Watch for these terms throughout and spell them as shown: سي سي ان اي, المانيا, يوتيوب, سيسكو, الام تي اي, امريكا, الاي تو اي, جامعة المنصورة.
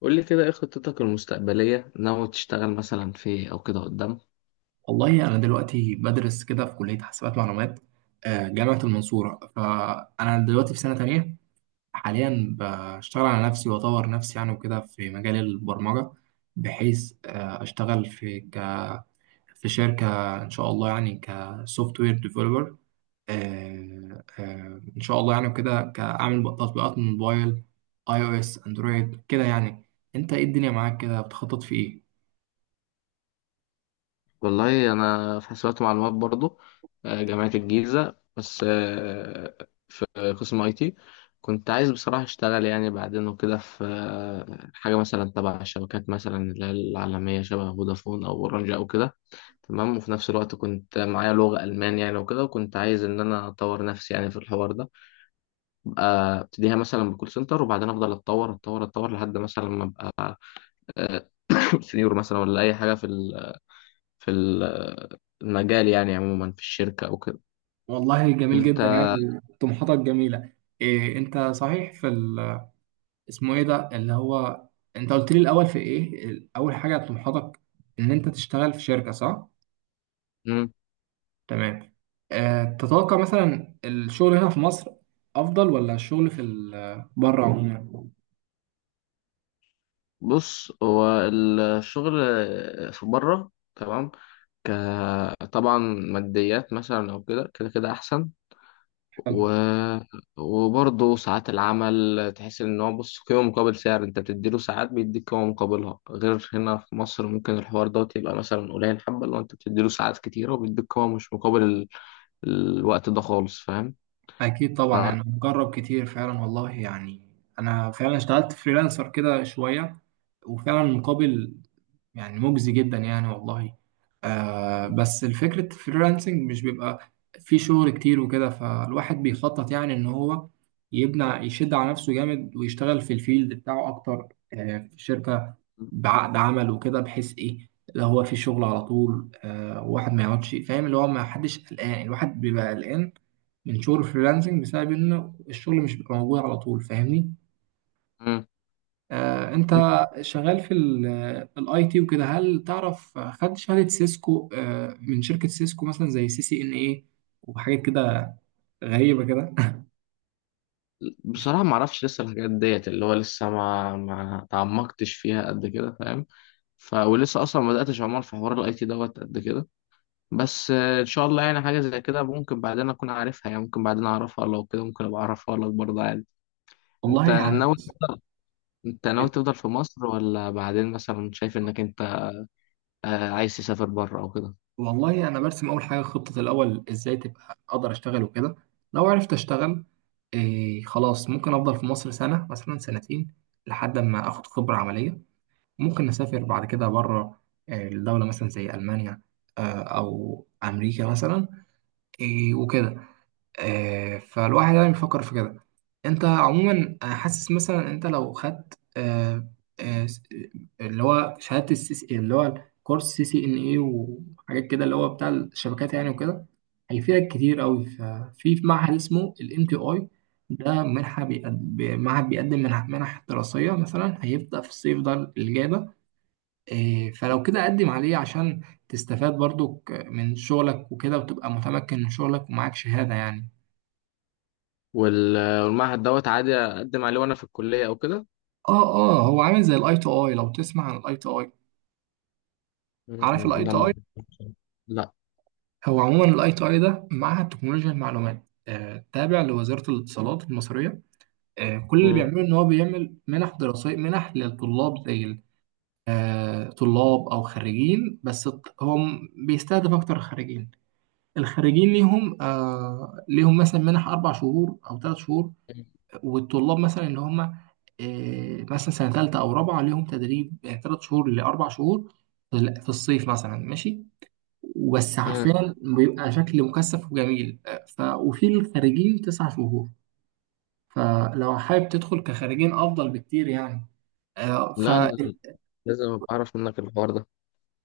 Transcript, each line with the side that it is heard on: left: قول لي كده ايه خطتك المستقبلية؟ ناوي تشتغل مثلا في إيه او كده قدام؟
right: والله أنا دلوقتي بدرس كده في كلية حاسبات معلومات، جامعة المنصورة. فأنا دلوقتي في سنة تانية حاليا. بشتغل على نفسي وأطور نفسي يعني وكده في مجال البرمجة، بحيث أشتغل في في شركة إن شاء الله، يعني كسوفت وير ديفلوبر. إن شاء الله يعني وكده كأعمل تطبيقات موبايل، أي أو إس أندرويد كده يعني. أنت إيه الدنيا معاك كده بتخطط في إيه؟
left: والله انا في حسابات ومعلومات برضو. جامعة الجيزة. بس في قسم اي تي. كنت عايز بصراحة اشتغل يعني بعدين وكده في حاجة مثلا تبع الشبكات، مثلا اللي هي العالمية شبه فودافون او اورنج او كده. تمام. وفي نفس الوقت كنت معايا لغة ألمان يعني وكده، وكنت عايز إن أنا أطور نفسي يعني في الحوار ده. أبقى أبتديها مثلا بكول سنتر، وبعدين أفضل أتطور أتطور أتطور لحد مثلا ما أبقى آه، سنيور، مثلا ولا اي حاجه في ال- المجال يعني عموما في الشركه او كده.
right: والله جميل
left: انت.
right: جدا يعني. طموحاتك جميلة. إيه انت صحيح في اسمه ايه ده اللي هو، انت قلت لي الاول في ايه اول حاجة طموحاتك ان انت تشتغل في شركة، صح؟
left: مم.
right: تمام. آه تتوقع مثلا الشغل هنا في مصر افضل ولا الشغل في بره عموما؟
left: بص هو الشغل في بره تمام. طبعا ماديات مثلا او كده كده كده احسن.
right: حلو.
left: و... وبرضه ساعات العمل، تحس ان هو بص قيمه مقابل سعر. انت بتديله ساعات، بيديك قيمه مقابلها. غير هنا في مصر ممكن الحوار دوت يبقى مثلا قليل حبه، لو انت بتديله ساعات كتيره وبيديك قيمه مش مقابل الوقت ده خالص.
right: اكيد طبعا
left: فاهم.
right: يعني، مجرب كتير فعلا والله يعني. انا فعلا اشتغلت فريلانسر كده شوية، وفعلا مقابل يعني مجزي جدا يعني والله. آه بس الفكرة الفريلانسنج مش بيبقى في شغل كتير وكده، فالواحد بيخطط يعني ان هو يبنى يشد على نفسه جامد، ويشتغل في الفيلد بتاعه اكتر آه في شركة بعقد عمل وكده، بحيث ايه اللي هو في شغل على طول آه، واحد ما يقعدش، فاهم اللي هو ما حدش قلقان. الواحد بيبقى قلقان من شغل الفريلانسنج بسبب ان الشغل مش بيبقى موجود على طول، فاهمني؟
left: مم.
right: انت
left: انت-
right: شغال في الاي تي وكده، هل تعرف خدت شهادة سيسكو من شركة سيسكو مثلا زي سي سي ان ايه وحاجات كده غريبة كده؟
left: بصراحة ما اعرفش لسه الحاجات ديت، اللي هو لسه ما تعمقتش فيها قد كده. فاهم. ولسه اصلا ما بداتش عمال في حوار الاي تي دوت قد كده. بس ان شاء الله يعني حاجة زي كده ممكن بعدين اكون عارفها، يعني ممكن بعدين اعرفها لو كده، ممكن ابقى اعرفها لك برضه عادي. انت
right: والله يعني
left: ناوي
right: بص.
left: انت ناوي تفضل في مصر، ولا بعدين مثلا شايف انك انت عايز تسافر بره او كده؟
right: والله انا برسم اول حاجة خطة، الاول ازاي تبقى اقدر اشتغل وكده. لو عرفت اشتغل، إيه خلاص ممكن افضل في مصر سنة مثلا سنتين لحد ما اخد خبرة عملية، ممكن اسافر بعد كده بره، الدولة مثلا زي المانيا، او امريكا مثلا، إيه وكده. فالواحد يعني بيفكر في كده. انت عموما حاسس مثلا انت لو خدت آه، س- اللي هو شهادة السي سي اللي هو كورس سي سي ان اي وحاجات كده اللي هو بتاع الشبكات يعني وكده، هيفيدك كتير قوي. ففي معهد اسمه الام تي اي. ده منحة معهد بيقدم منح دراسية مثلا، هيبدأ في الصيف ده اللي جاي ده. إيه، فلو كده قدم عليه عشان تستفاد برضك من شغلك وكده، وتبقى متمكن من شغلك ومعاك شهادة يعني.
left: والمعهد دوت عادي اقدم عليه وانا في الكلية او كده؟
right: اه اه، هو عامل زي الاي تو اي، لو تسمع عن الاي تو اي.
left: مم،
right: عارف
left: مم،
right: الاي تو اي؟
left: لما. لا.
right: هو عموما الاي تو اي ده معهد تكنولوجيا المعلومات، تابع لوزارة الاتصالات المصرية. كل اللي بيعمله ان هو بيعمل منح دراسية، منح للطلاب زي طلاب او خريجين، بس بيستهدف اكتر الخريجين. الخريجين ليهم آه ليهم مثلا منح 4 شهور او 3 شهور. والطلاب مثلا اللي هم مثلا سنه ثالثه او رابعه ليهم تدريب يعني 3 شهور لاربع شهور في في الصيف مثلا ماشي، بس
left: مم.
right: حرفيا بيبقى شكل مكثف وجميل. آه، ف وفي الخارجين 9 شهور. فلو حابب تدخل كخارجين افضل بكتير يعني. آه، ف
left: لا، أنا لازم أبقى أعرف منك الحوار ده.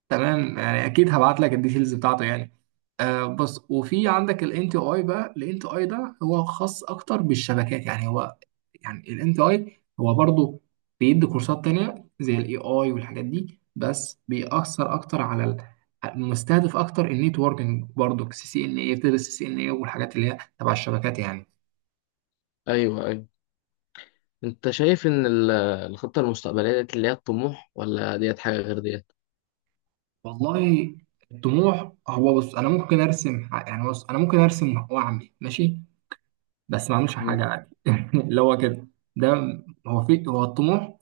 right: تمام يعني، اكيد هبعت لك الديتيلز بتاعته يعني. آه بص، وفي عندك الان تي اي بقى. الان تي اي ده هو خاص اكتر بالشبكات يعني، هو يعني الان تي اي هو برضو بيدي كورسات تانية زي الاي اي والحاجات دي، بس بيأثر اكتر على مستهدف اكتر النيتوركينج. برضو سي سي ان اي، بتدرس سي سي ان اي والحاجات اللي هي تبع الشبكات يعني.
left: أيوه، أيوه. أنت شايف إن الخطة المستقبلية ديت، اللي هي الطموح، ولا ديت حاجة غير ديت؟
right: والله الطموح هو بص، انا ممكن ارسم يعني بص انا ممكن ارسم واعمل ماشي، بس ما عملش
left: مم.
right: حاجة عادي. اللي هو كده، ده هو في هو الطموح.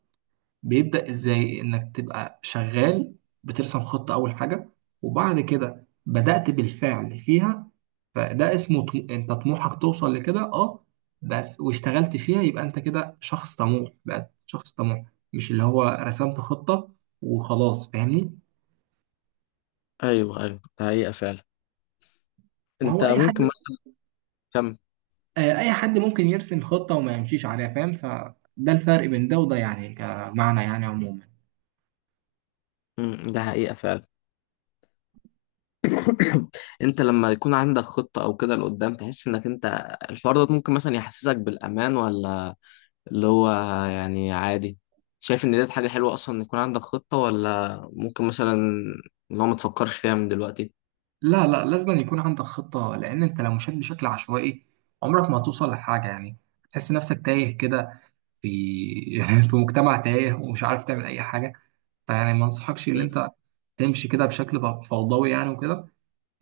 right: بيبدأ ازاي انك تبقى شغال، بترسم خطة اول حاجة وبعد كده بدأت بالفعل فيها، فده اسمه انت طموحك توصل لكده اه، بس واشتغلت فيها يبقى انت كده شخص طموح، بقى شخص طموح، مش اللي هو رسمت خطة وخلاص فاهمني.
left: أيوه، أيوه، ده حقيقة فعلا.
right: ما
left: أنت
right: هو اي حد،
left: ممكن مثلا كم.
right: اي حد ممكن يرسم خطة وما يمشيش عليها فاهم. فده الفرق بين ده وده يعني كمعنى يعني عموما.
left: مم، ده حقيقة فعلا. أنت لما يكون عندك خطة أو كده لقدام، تحس إنك أنت الحوار ده ممكن مثلا يحسسك بالأمان، ولا اللي هو يعني عادي؟ شايف إن ديت حاجة حلوة أصلا إن يكون عندك خطة، ولا ممكن مثلا اللي هو ما تفكرش فيها من دلوقتي؟
right: لا لا، لازم أن يكون عندك خطة، لأن أنت لو مشيت بشكل عشوائي عمرك ما هتوصل لحاجة يعني. تحس نفسك تايه كده في في مجتمع تايه، ومش عارف تعمل أي حاجة. فيعني ما أنصحكش إن
left: مم.
right: أنت تمشي كده بشكل فوضوي يعني وكده.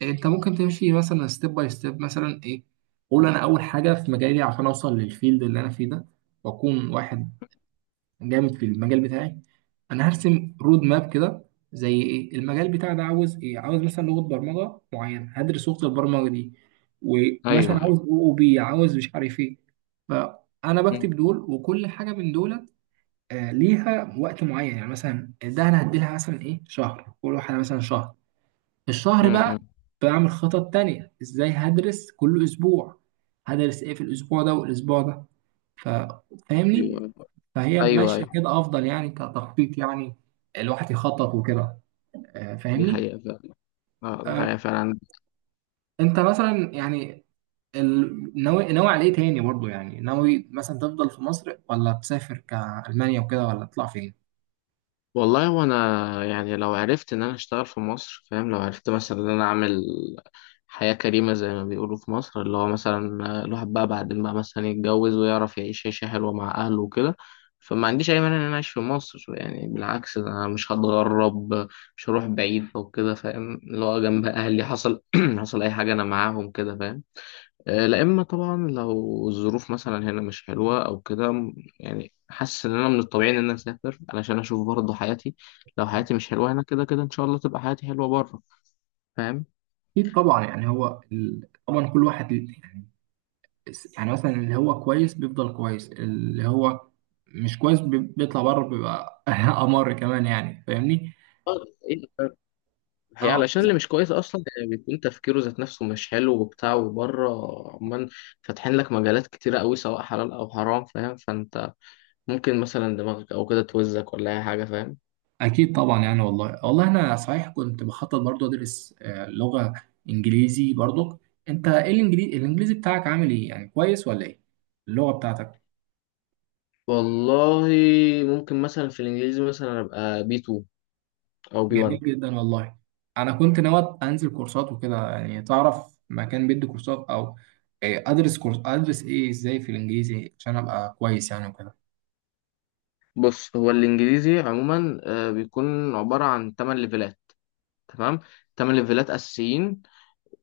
right: أنت ممكن تمشي مثلا ستيب باي ستيب، مثلا إيه، قول أنا أول حاجة في مجالي عشان أوصل للفيلد اللي أنا فيه ده، وأكون واحد جامد في المجال بتاعي. انا هرسم رود ماب كده، زي ايه المجال بتاعي ده عاوز ايه، عاوز مثلا لغه برمجه معينه، هدرس لغه البرمجه دي، ومثلا
left: أيوه.
right: عاوز او او بي، عاوز مش عارف ايه. فانا بكتب
left: مم.
right: دول، وكل حاجه من دول ليها وقت معين يعني، مثلا ده انا هديلها مثلا ايه شهر، كل واحده مثلا شهر. الشهر بقى
left: مم.
right: بعمل خطط تانية ازاي هدرس كل اسبوع، هدرس ايه في الاسبوع ده والاسبوع ده. ف-
left: ايوه،
right: فاهمني.
left: ايوه،
right: فهي ماشيه
left: ايوه،
right: كده افضل يعني كتخطيط يعني، الواحد يخطط وكده.
left: دي
right: فاهمني.
left: حقيقة فعلا. اه، دي
right: آه،
left: حقيقة فعلا.
right: انت مثلا يعني ناوي على ايه تاني برضو يعني؟ ناوي مثلا تفضل في مصر، ولا تسافر كألمانيا وكده، ولا تطلع فين؟
left: والله، وانا يعني لو عرفت ان انا اشتغل في مصر، فاهم، لو عرفت مثلا ان انا اعمل حياة كريمة زي ما بيقولوا في مصر، اللي هو مثلا الواحد بقى بعدين بقى مثلا يتجوز ويعرف يعيش عيشة حلوة مع اهله وكده. فما عنديش اي مانع ان انا اعيش في مصر، يعني بالعكس ده انا مش هتغرب. مش هروح بعيد او كده. فاهم، اللي هو جنب اهلي، حصل حصل اي حاجة انا معاهم كده. فاهم. لا اما طبعا لو الظروف مثلا هنا مش حلوه او كده، يعني حاسس ان انا من الطبيعي ان انا اسافر علشان اشوف برضه حياتي. لو حياتي مش حلوه هنا، كده كده ان شاء الله تبقى حياتي حلوه بره. فاهم.
right: اكيد طبعا يعني، هو طبعا كل واحد يعني يعني مثلا اللي هو كويس بيفضل كويس، اللي هو مش كويس بيطلع بره بيبقى امر كمان يعني فاهمني
left: آه، إيه، آه، هي
right: اه.
left: علشان اللي مش كويس اصلا، يعني بيكون تفكيره ذات نفسه مش حلو وبتاع وبره. عمان فاتحين لك مجالات كتيره قوي سواء حلال او حرام. فاهم. فانت ممكن مثلا دماغك او كده توزك ولا اي حاجه. فاهم.
right: أكيد طبعا يعني والله والله. أنا صحيح كنت بخطط برضو أدرس لغة إنجليزي برضو. أنت إيه الإنجليزي، الإنجليزي بتاعك عامل إيه يعني، كويس ولا إيه اللغة بتاعتك؟
left: والله ممكن مثلا في الانجليزي مثلا ابقى بي 2 او بي
right: جميل
left: 1.
right: جدا والله. أنا كنت ناوي أنزل كورسات وكده يعني، تعرف مكان بيدي كورسات أو أدرس كورس، أدرس إيه، إزاي في الإنجليزي عشان أبقى كويس يعني وكده.
left: بص هو الانجليزي عموما بيكون عباره عن 8 ليفلات. تمام. 8 ليفلات اساسيين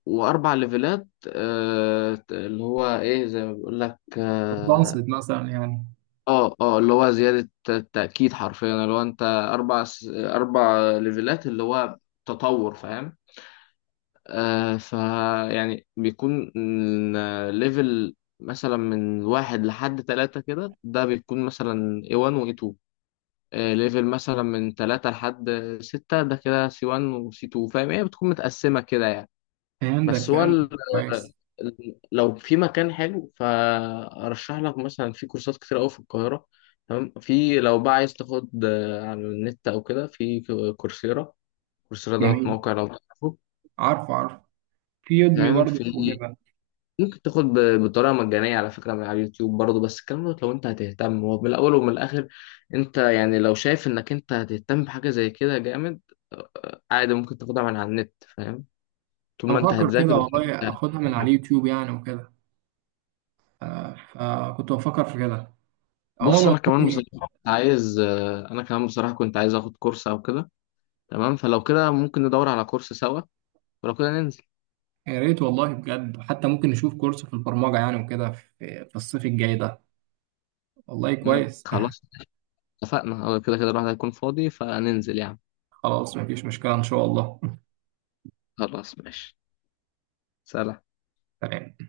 left: واربع ليفلات اللي هو ايه زي ما بيقول لك اه.
right: بنصت مثلا يعني.
left: اه، اللي هو زياده التاكيد حرفيا، اللي هو انت اربع اربع ليفلات اللي هو تطور. فاهم. ف يعني بيكون ليفل مثلا من واحد لحد ثلاثة كده، ده بيكون مثلا A1 و A2. ليفل مثلا من تلاتة لحد ستة ده كده سي 1 وسي 2. فاهم، هي بتكون متقسمة كده يعني.
right: فهمتك
left: بس هو
right: فهمت، كويس.
left: لو في مكان حلو فأرشح لك مثلا في كورسات كتير أوي في القاهرة. تمام. في لو بقى عايز تاخد على النت أو كده في كورسيرا. كورسيرا دوت
right: جميل.
left: موقع لو تعرفه.
right: عارف عارف، في يدمي
left: فاهم.
right: برضو
left: في
right: وكده.
left: ممكن تاخد بطريقه مجانيه على فكره من على اليوتيوب برضه. بس الكلام ده لو انت هتهتم، هو من الاول ومن الاخر. انت يعني لو شايف انك انت هتهتم بحاجه زي كده جامد، آه، عادي ممكن تاخدها من على النت. فاهم. طول
right: أنا
left: ما انت
right: بفكر
left: هتذاكر
right: كده
left: وطول ما
right: والله
left: انت
right: أخدها من على
left: هتفهم.
right: اليوتيوب يعني وكده. آه، فكنت بفكر في كده عموما.
left: بص انا كمان
right: والله
left: بصراحه كنت عايز انا كمان بصراحه كنت عايز اخد كورس او كده. تمام. فلو كده ممكن ندور على كورس سوا، ولو كده ننزل.
right: يا ريت والله، بجد حتى ممكن نشوف كورس في البرمجة يعني وكده في الصيف الجاي ده. والله
left: مم،
right: كويس.
left: خلاص. اتفقنا، هو كده كده الواحد هيكون فاضي فننزل يعني.
right: خلاص مفيش مشكلة إن شاء الله.
left: خلاص ماشي. سلام.
right: سلام.